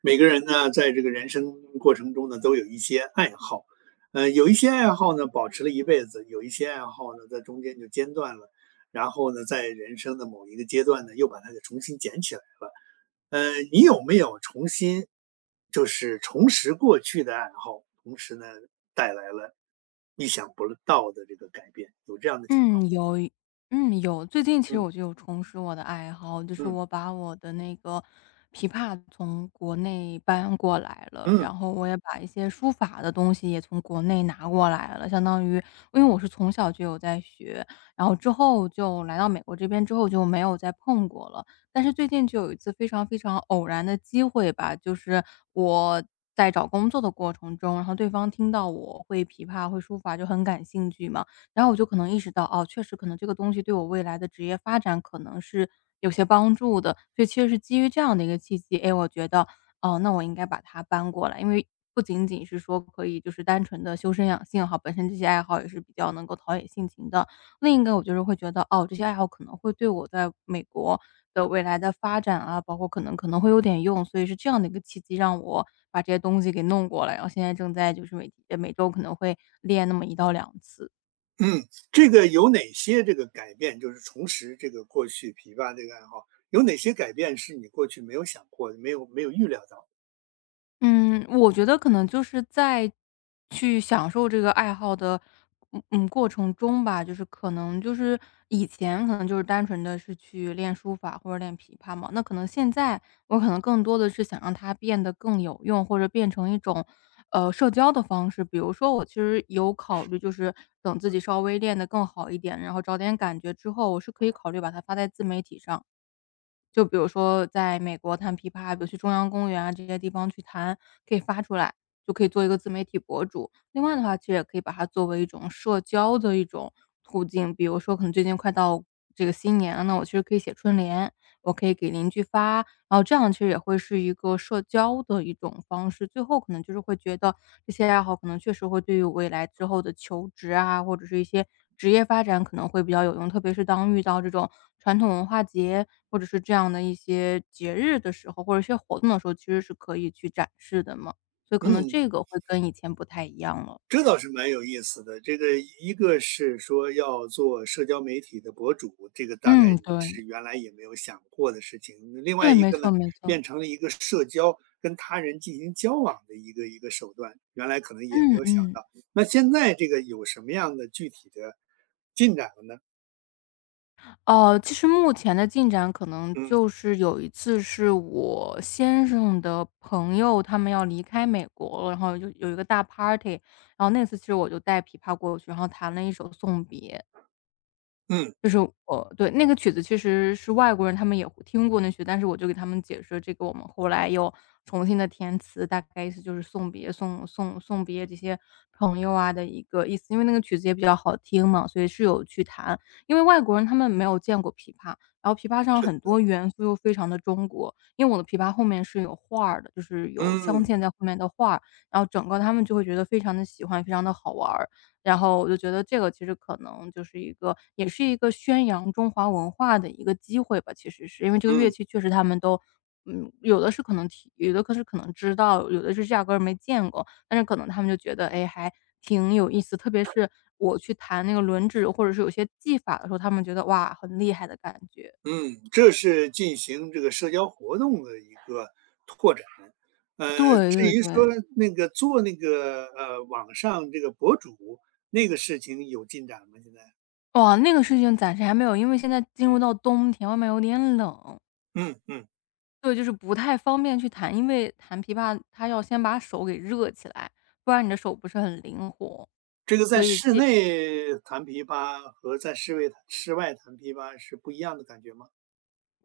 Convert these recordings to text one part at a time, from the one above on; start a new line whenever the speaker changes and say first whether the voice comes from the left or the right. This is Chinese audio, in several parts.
right: 每个人呢，在这个人生过程中呢，都有一些爱好，有一些爱好呢保持了一辈子，有一些爱好呢在中间就间断了，然后呢，在人生的某一个阶段呢，又把它给重新捡起来了。你有没有重新就是重拾过去的爱好，同时呢带来了意想不到的这个改变？有这样的情况？
left: 嗯，嗯，有。最近其实
right: 嗯
left: 我就有重拾我的爱好，就是
right: 嗯
left: 我把我的那个琵琶从国内搬过来了，
right: 嗯。
left: 然后我也把一些书法的东西也从国内拿过来了，相当于。因为我是从小就有在学，然后之后就来到美国这边之后就没有再碰过了。但是最近就有一次非常非常偶然的机会吧，就是我在找工作的过程中，然后对方听到我会琵琶、会书法就很感兴趣嘛，然后我就可能意识到，哦，确实可能这个东西对我未来的职业发展可能是有些帮助的。所以其实是基于这样的一个契机，哎，我觉得，哦，那我应该把它搬过来，因为不仅仅是说可以就是单纯的修身养性哈，本身这些爱好也是比较能够陶冶性情的。另一个我就是会觉得，哦，这些爱好可能会对我在美国的未来的发展啊，包括可能会有点用，所以是这样的一个契机让我把这些东西给弄过来，然后现在正在就是每周可能会练那么一到两次。
right: 嗯，这个有哪些这个改变，就是重拾这个过去琵琶这个爱好，有哪些改变是你过去没有想过的，没有预料到？
left: 嗯，我觉得可能就是在去享受这个爱好的，过程中吧，就是可能就是以前可能就是单纯的是去练书法或者练琵琶嘛，那可能现在我可能更多的是想让它变得更有用，或者变成一种，社交的方式。比如说我其实有考虑，就是等自己稍微练得更好一点，然后找点感觉之后，我是可以考虑把它发在自媒体上。就比如说在美国弹琵琶，比如去中央公园啊这些地方去弹，可以发出来，就可以做一个自媒体博主。另外的话，其实也可以把它作为一种社交的一种途径，比如说可能最近快到这个新年了，那我其实可以写春联，我可以给邻居发，然后这样其实也会是一个社交的一种方式，最后可能就是会觉得这些爱好可能确实会对于未来之后的求职啊，或者是一些职业发展可能会比较有用。特别是当遇到这种传统文化节，或者是这样的一些节日的时候，或者一些活动的时候，其实是可以去展示的嘛。所以可能
right: 嗯，
left: 这个会跟以前不太一样了。
right: 这倒是蛮有意思的。这个一个是说要做社交媒体的博主，这个大概
left: 嗯，对。
right: 是原来也没有想过的事情。另外
left: 对，
right: 一
left: 没
right: 个呢，
left: 错没错。
right: 变成了一个社交跟他人进行交往的一个手段，原来可能
left: 嗯
right: 也没有想
left: 嗯。
right: 到。那现在这个有什么样的具体的进展了呢？
left: 哦，其实目前的进展可能
right: 嗯
left: 就是有一次是我先生的朋友，他们要离开美国了，然后就有一个大 party，然后那次其实我就带琵琶过去，然后弹了一首《送别》。
right: 嗯，
left: 就是对，那个曲子其实是外国人，他们也会听过那曲，但是我就给他们解释，这个我们后来又重新的填词，大概意思就是送别送别这些朋友啊的一个意思。因为那个曲子也比较好听嘛，所以是有去弹。因为外国人他们没有见过琵琶，然后琵琶上
right: 是
left: 很
right: 的。
left: 多元素又非常的中国，因为我的琵琶后面是有画儿的，就是有镶
right: 嗯
left: 嵌在后面的画儿，然后整个他们就会觉得非常的喜欢，非常的好玩儿。然后我就觉得这个其实可能就是也是一个宣扬中华文化的一个机会吧，其实是。因为这个乐
right: 嗯
left: 器确实他们都有的是可能听，有的是可能知道，有的是压根儿没见过，但是可能他们就觉得，哎，还挺有意思。特别是我去弹那个轮指，或者是有些技法的时候，他们觉得，哇，很厉害的感觉。
right: 嗯，这是进行这个社交活动的一个拓展。
left: 对
right: 至
left: 对
right: 于说
left: 对。
right: 那个做那个网上这个博主那个事情有进展吗？现在？
left: 哇，那个事情暂时还没有，因为现在进入
right: 嗯
left: 到冬天，外面有点冷。
right: 嗯嗯，
left: 对，就是不太方便去弹，因为弹琵琶它要先把手给热起来，不然你的手不是很灵活。
right: 这个在室内弹琵琶和在室外弹琵琶是不一样的感觉吗？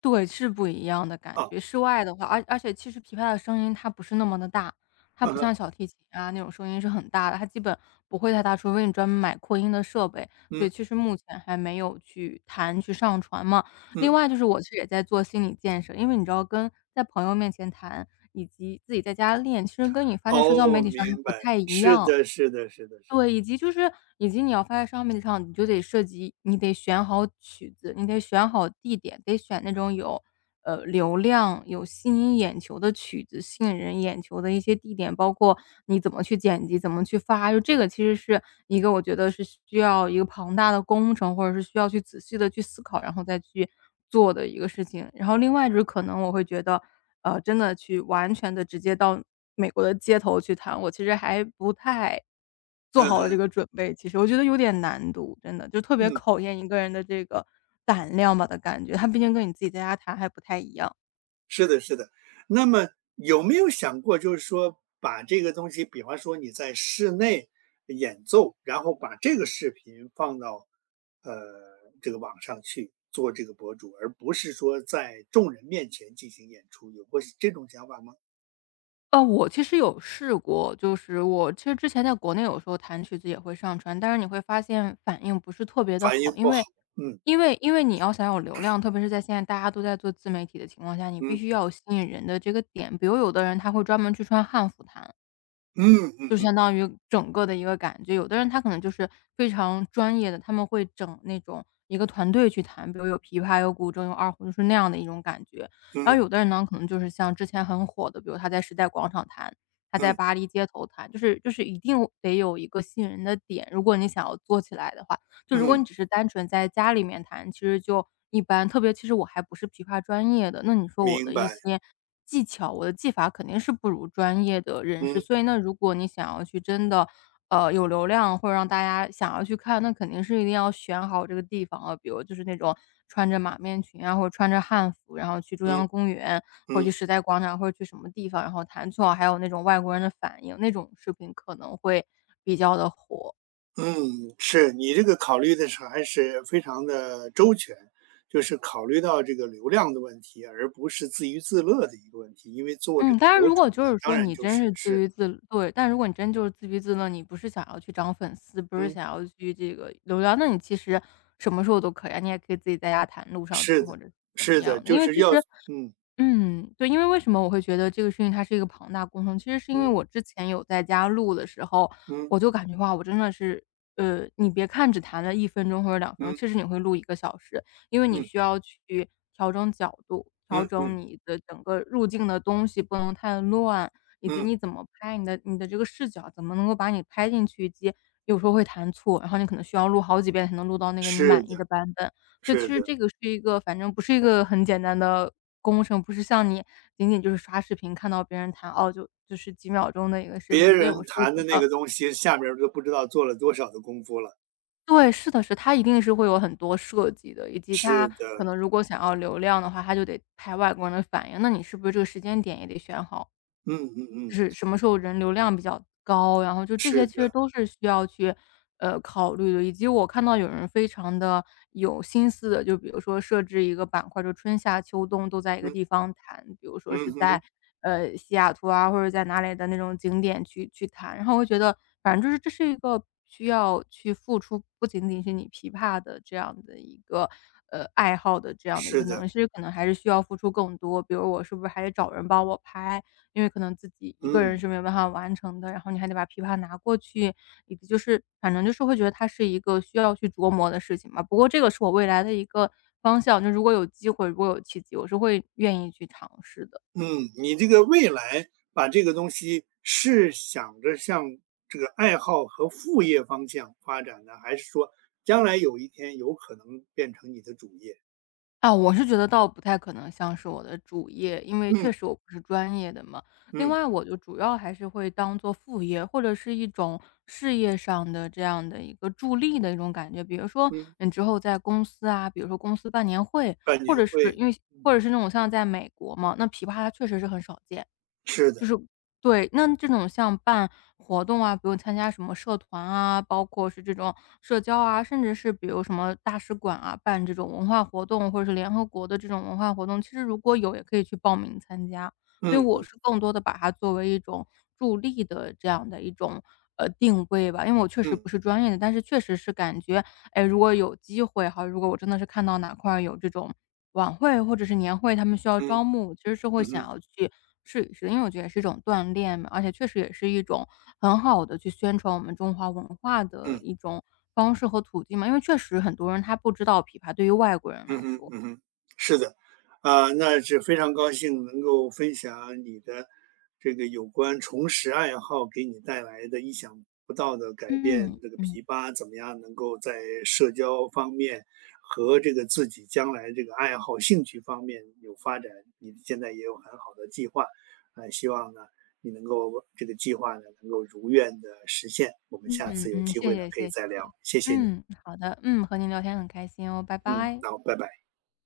left: 对，是不一样的感
right: 啊，
left: 觉。室外的话，而且其实琵琶的声音它不是那么的大，它
right: 嗯
left: 不
right: 哼，
left: 像小提琴啊那种声音是很大的，它基本不会太大，除非你专门买扩音的设备，所
right: 嗯
left: 以其实目前还没有去弹去上传嘛。另
right: 嗯，
left: 外就是我其实也在做心理建设，因为你知道跟在朋友面前弹，以及自己在家练，其实跟你发在社交媒
right: 哦，
left: 体上还
right: 明
left: 不
right: 白，
left: 太一
right: 是
left: 样。
right: 的，是的，是的，是的，
left: 对，以及你要发在上面上，你就得涉及，你得选好曲子，你得选好地点，得选那种有，流量、有吸引眼球的曲子，吸引人眼球的一些地点，包括你怎么去剪辑，怎么去发，就这个其实是一个我觉得是需要一个庞大的工程，或者是需要去仔细的去思考，然后再去做的一个事情。然后另外就是可能我会觉得，真的去完全的直接到美国的街头去弹，我其实还不太做
right: 嗯
left: 好了这
right: 哼，
left: 个准备，其实我觉得有点难度，真的就特别
right: 嗯。
left: 考验一个人的这个胆量吧的感觉，他毕竟跟你自己在家弹还不太一样。
right: 是的，是的。那么有没有想过，就是说把这个东西，比方说你在室内演奏，然后把这个视频放到呃这个网上去做这个博主，而不是说在众人面前进行演出，有过这种想法吗？
left: 我其实有试过，就是我其实之前在国内有时候弹曲子也会上传，但是你会发现反应不是特别的
right: 反应
left: 好，因
right: 不好。
left: 为
right: 嗯
left: 你要想有流量，特别是在现在大家都在做自媒体的情况下，你必
right: 嗯
left: 须要有吸引人的这个点。比如有的人他会专门去穿汉服弹，
right: 嗯嗯
left: 就
right: 嗯
left: 相当于整个的一个感觉。有的人他可能就是非常专业的，他们会整那种一个团队去弹，比如有琵琶、有古筝、有二胡，就是那样的一种感觉。然
right: 嗯
left: 后有的人呢，可能就是像之前很火的，比如他在时代广场弹，他在
right: 嗯
left: 巴黎街头弹，就是一定得有一个吸引人的点。如果你想要做起来的话，就如果
right: 嗯，
left: 你只是单纯在家里面弹，其实就一般。特别其实我还不是琵琶专业的，那你说我
right: 明
left: 的一
right: 白。
left: 些技巧，我的技法肯定是不如专业的人士。
right: 嗯
left: 所以那如果你想要去真的，有流量或者让大家想要去看，那肯定是一定要选好这个地方啊，比如就是那种穿着马面裙啊，或者穿着汉服，然后去中
right: 嗯
left: 央公园，或者去
right: 嗯。
left: 时代广场，或者去什么地方，然后弹错，还有那种外国人的反应，那种视频可能会比较的火。
right: 嗯，是，你这个考虑的是还是非常的周全，就是考虑到这个流量的问题，而不是自娱自乐的一个问题。因为做这
left: 嗯，
right: 个
left: 当然
right: 博
left: 如
right: 主
left: 果就
right: 呢，
left: 是
right: 当
left: 说
right: 然
left: 你
right: 就
left: 真
right: 是
left: 是自
right: 是，
left: 娱自乐，但如果你真就是自娱自乐，你不是想要去涨粉丝，不是
right: 嗯，
left: 想要去这个流量，那你其实什么时候都可以啊，你也可以自己在家弹录上去
right: 是
left: 或
right: 的，
left: 者是怎么
right: 是的，
left: 样的。
right: 就
left: 因为
right: 是
left: 其
right: 要，
left: 实
right: 嗯
left: 对，因为为什么我会觉得这个事情它是一个庞大工程，其实是因为我
right: 嗯
left: 之前有在家录的时候，
right: 嗯
left: 我就感觉哇，我真的是，你别看只弹了1分钟或者2分钟，
right: 嗯
left: 其实你会录1个小时，因为你
right: 嗯
left: 需要去调整角度，调
right: 嗯
left: 整
right: 嗯
left: 你的整个入镜的东西不能太乱，以及
right: 嗯，
left: 你怎么拍，你的这个视角怎么能够把你拍进去，以及有时候会弹错，然后你可能需要录好几遍才能录到那个你
right: 是
left: 满意的
right: 的，
left: 版本。就其
right: 是
left: 实
right: 的，
left: 这个是一个反正不是一个很简单的工程，不是像你仅仅就是刷视频看到别人弹，哦，就是几秒钟的一个事情，
right: 别
left: 所以我
right: 人
left: 是会觉
right: 谈的那
left: 得
right: 个东西，下面儿都不知道做了多少的功夫了。
left: 对，是的是，它一定是会有很多设计的，以及
right: 是
left: 它可
right: 的，
left: 能如果想要流量的话，它就得拍外国人的反应，那你是不是这个时间点也得选好？
right: 嗯嗯
left: 就
right: 嗯，
left: 是什么时候人流量比较高，然后就这些
right: 是
left: 其实
right: 的，
left: 都是需要去，考虑的。以及我看到有人非常的有心思的，就比如说设置一个板块，就春夏秋冬都在一个地
right: 嗯
left: 方谈，比如说是
right: 嗯
left: 在，
right: 哼，
left: 西雅图啊，或者在哪里的那种景点去谈。然后我会觉得，反正就是这是一个需要去付出，不仅仅是你琵琶的这样的一个，爱好的这样的一个
right: 是
left: 能力，
right: 的，
left: 其实可能还是需要付出更多。比如我是不是还得找人帮我拍，因为可能自己一个人
right: 嗯。
left: 是没有办法完成的，然后你还得把琵琶拿过去，以及就是反正就是会觉得它是一个需要去琢磨的事情嘛。不过这个是我未来的一个方向，就如果有机会，如果有契机，我是会愿意去尝试的。
right: 嗯，你这个未来把这个东西是想着向这个爱好和副业方向发展呢，还是说将来有一天有可能变成你的主业？
left: 啊，我是觉得倒不太可能像是我的主业，因为确
right: 嗯
left: 实我不是专业的嘛。另
right: 嗯
left: 外，我就主要还是会当做副业，或者是一种事业上的这样的一个助力的一种感觉。比如说，
right: 嗯，
left: 你之后在公司啊，比如说公司办年会，
right: 感
left: 或
right: 年
left: 者是
right: 会
left: 因为或者是那种像在美国嘛，那琵琶它确实是很少见，
right: 是的，
left: 就是对，那这种像办活动啊，比如参加什么社团啊，包括是这种社交啊，甚至是比如什么大使馆啊，办这种文化活动，或者是联合国的这种文化活动，其实如果有也可以去报名参加。所以
right: 嗯
left: 我
right: 嗯
left: 是更多的把它作为一种助力的这样的一种，定位吧。因为我确实不
right: 嗯
left: 是专业的，但是确实是感觉，哎，如果有机会哈，如果我真的是看到哪块儿有这种晚会或者是年会，他们需要
right: 嗯
left: 招募，其实是会
right: 嗯
left: 想
right: 哼
left: 要去试一试，因为我觉得也是一种锻炼嘛，而且确实也是一种很好的去宣传我们中华文化的
right: 嗯。
left: 一种方式和途径嘛，因为确实很多人他不知道琵琶对于外国人来
right: 嗯哼，
left: 说。
right: 嗯哼，是的，啊，那是非常高兴能够分享你的这个有关重拾爱好给你带来的意想不到的改变，
left: 嗯，
right: 这个
left: 嗯，
right: 琵琶怎么样能够在社交方面和这个自己将来这个爱好、兴趣方面有发展，你现在也有很好的计划，希望呢你能够这个计划呢能够如愿的实现。我们下
left: 嗯
right: 次有
left: 嗯，
right: 机
left: 谢
right: 会呢
left: 谢
right: 可以
left: 谢谢
right: 再
left: 谢
right: 聊，
left: 谢。
right: 谢谢你，
left: 嗯，好的，嗯，和您聊天很开心哦，拜
right: 嗯，
left: 拜。
right: 好，拜拜。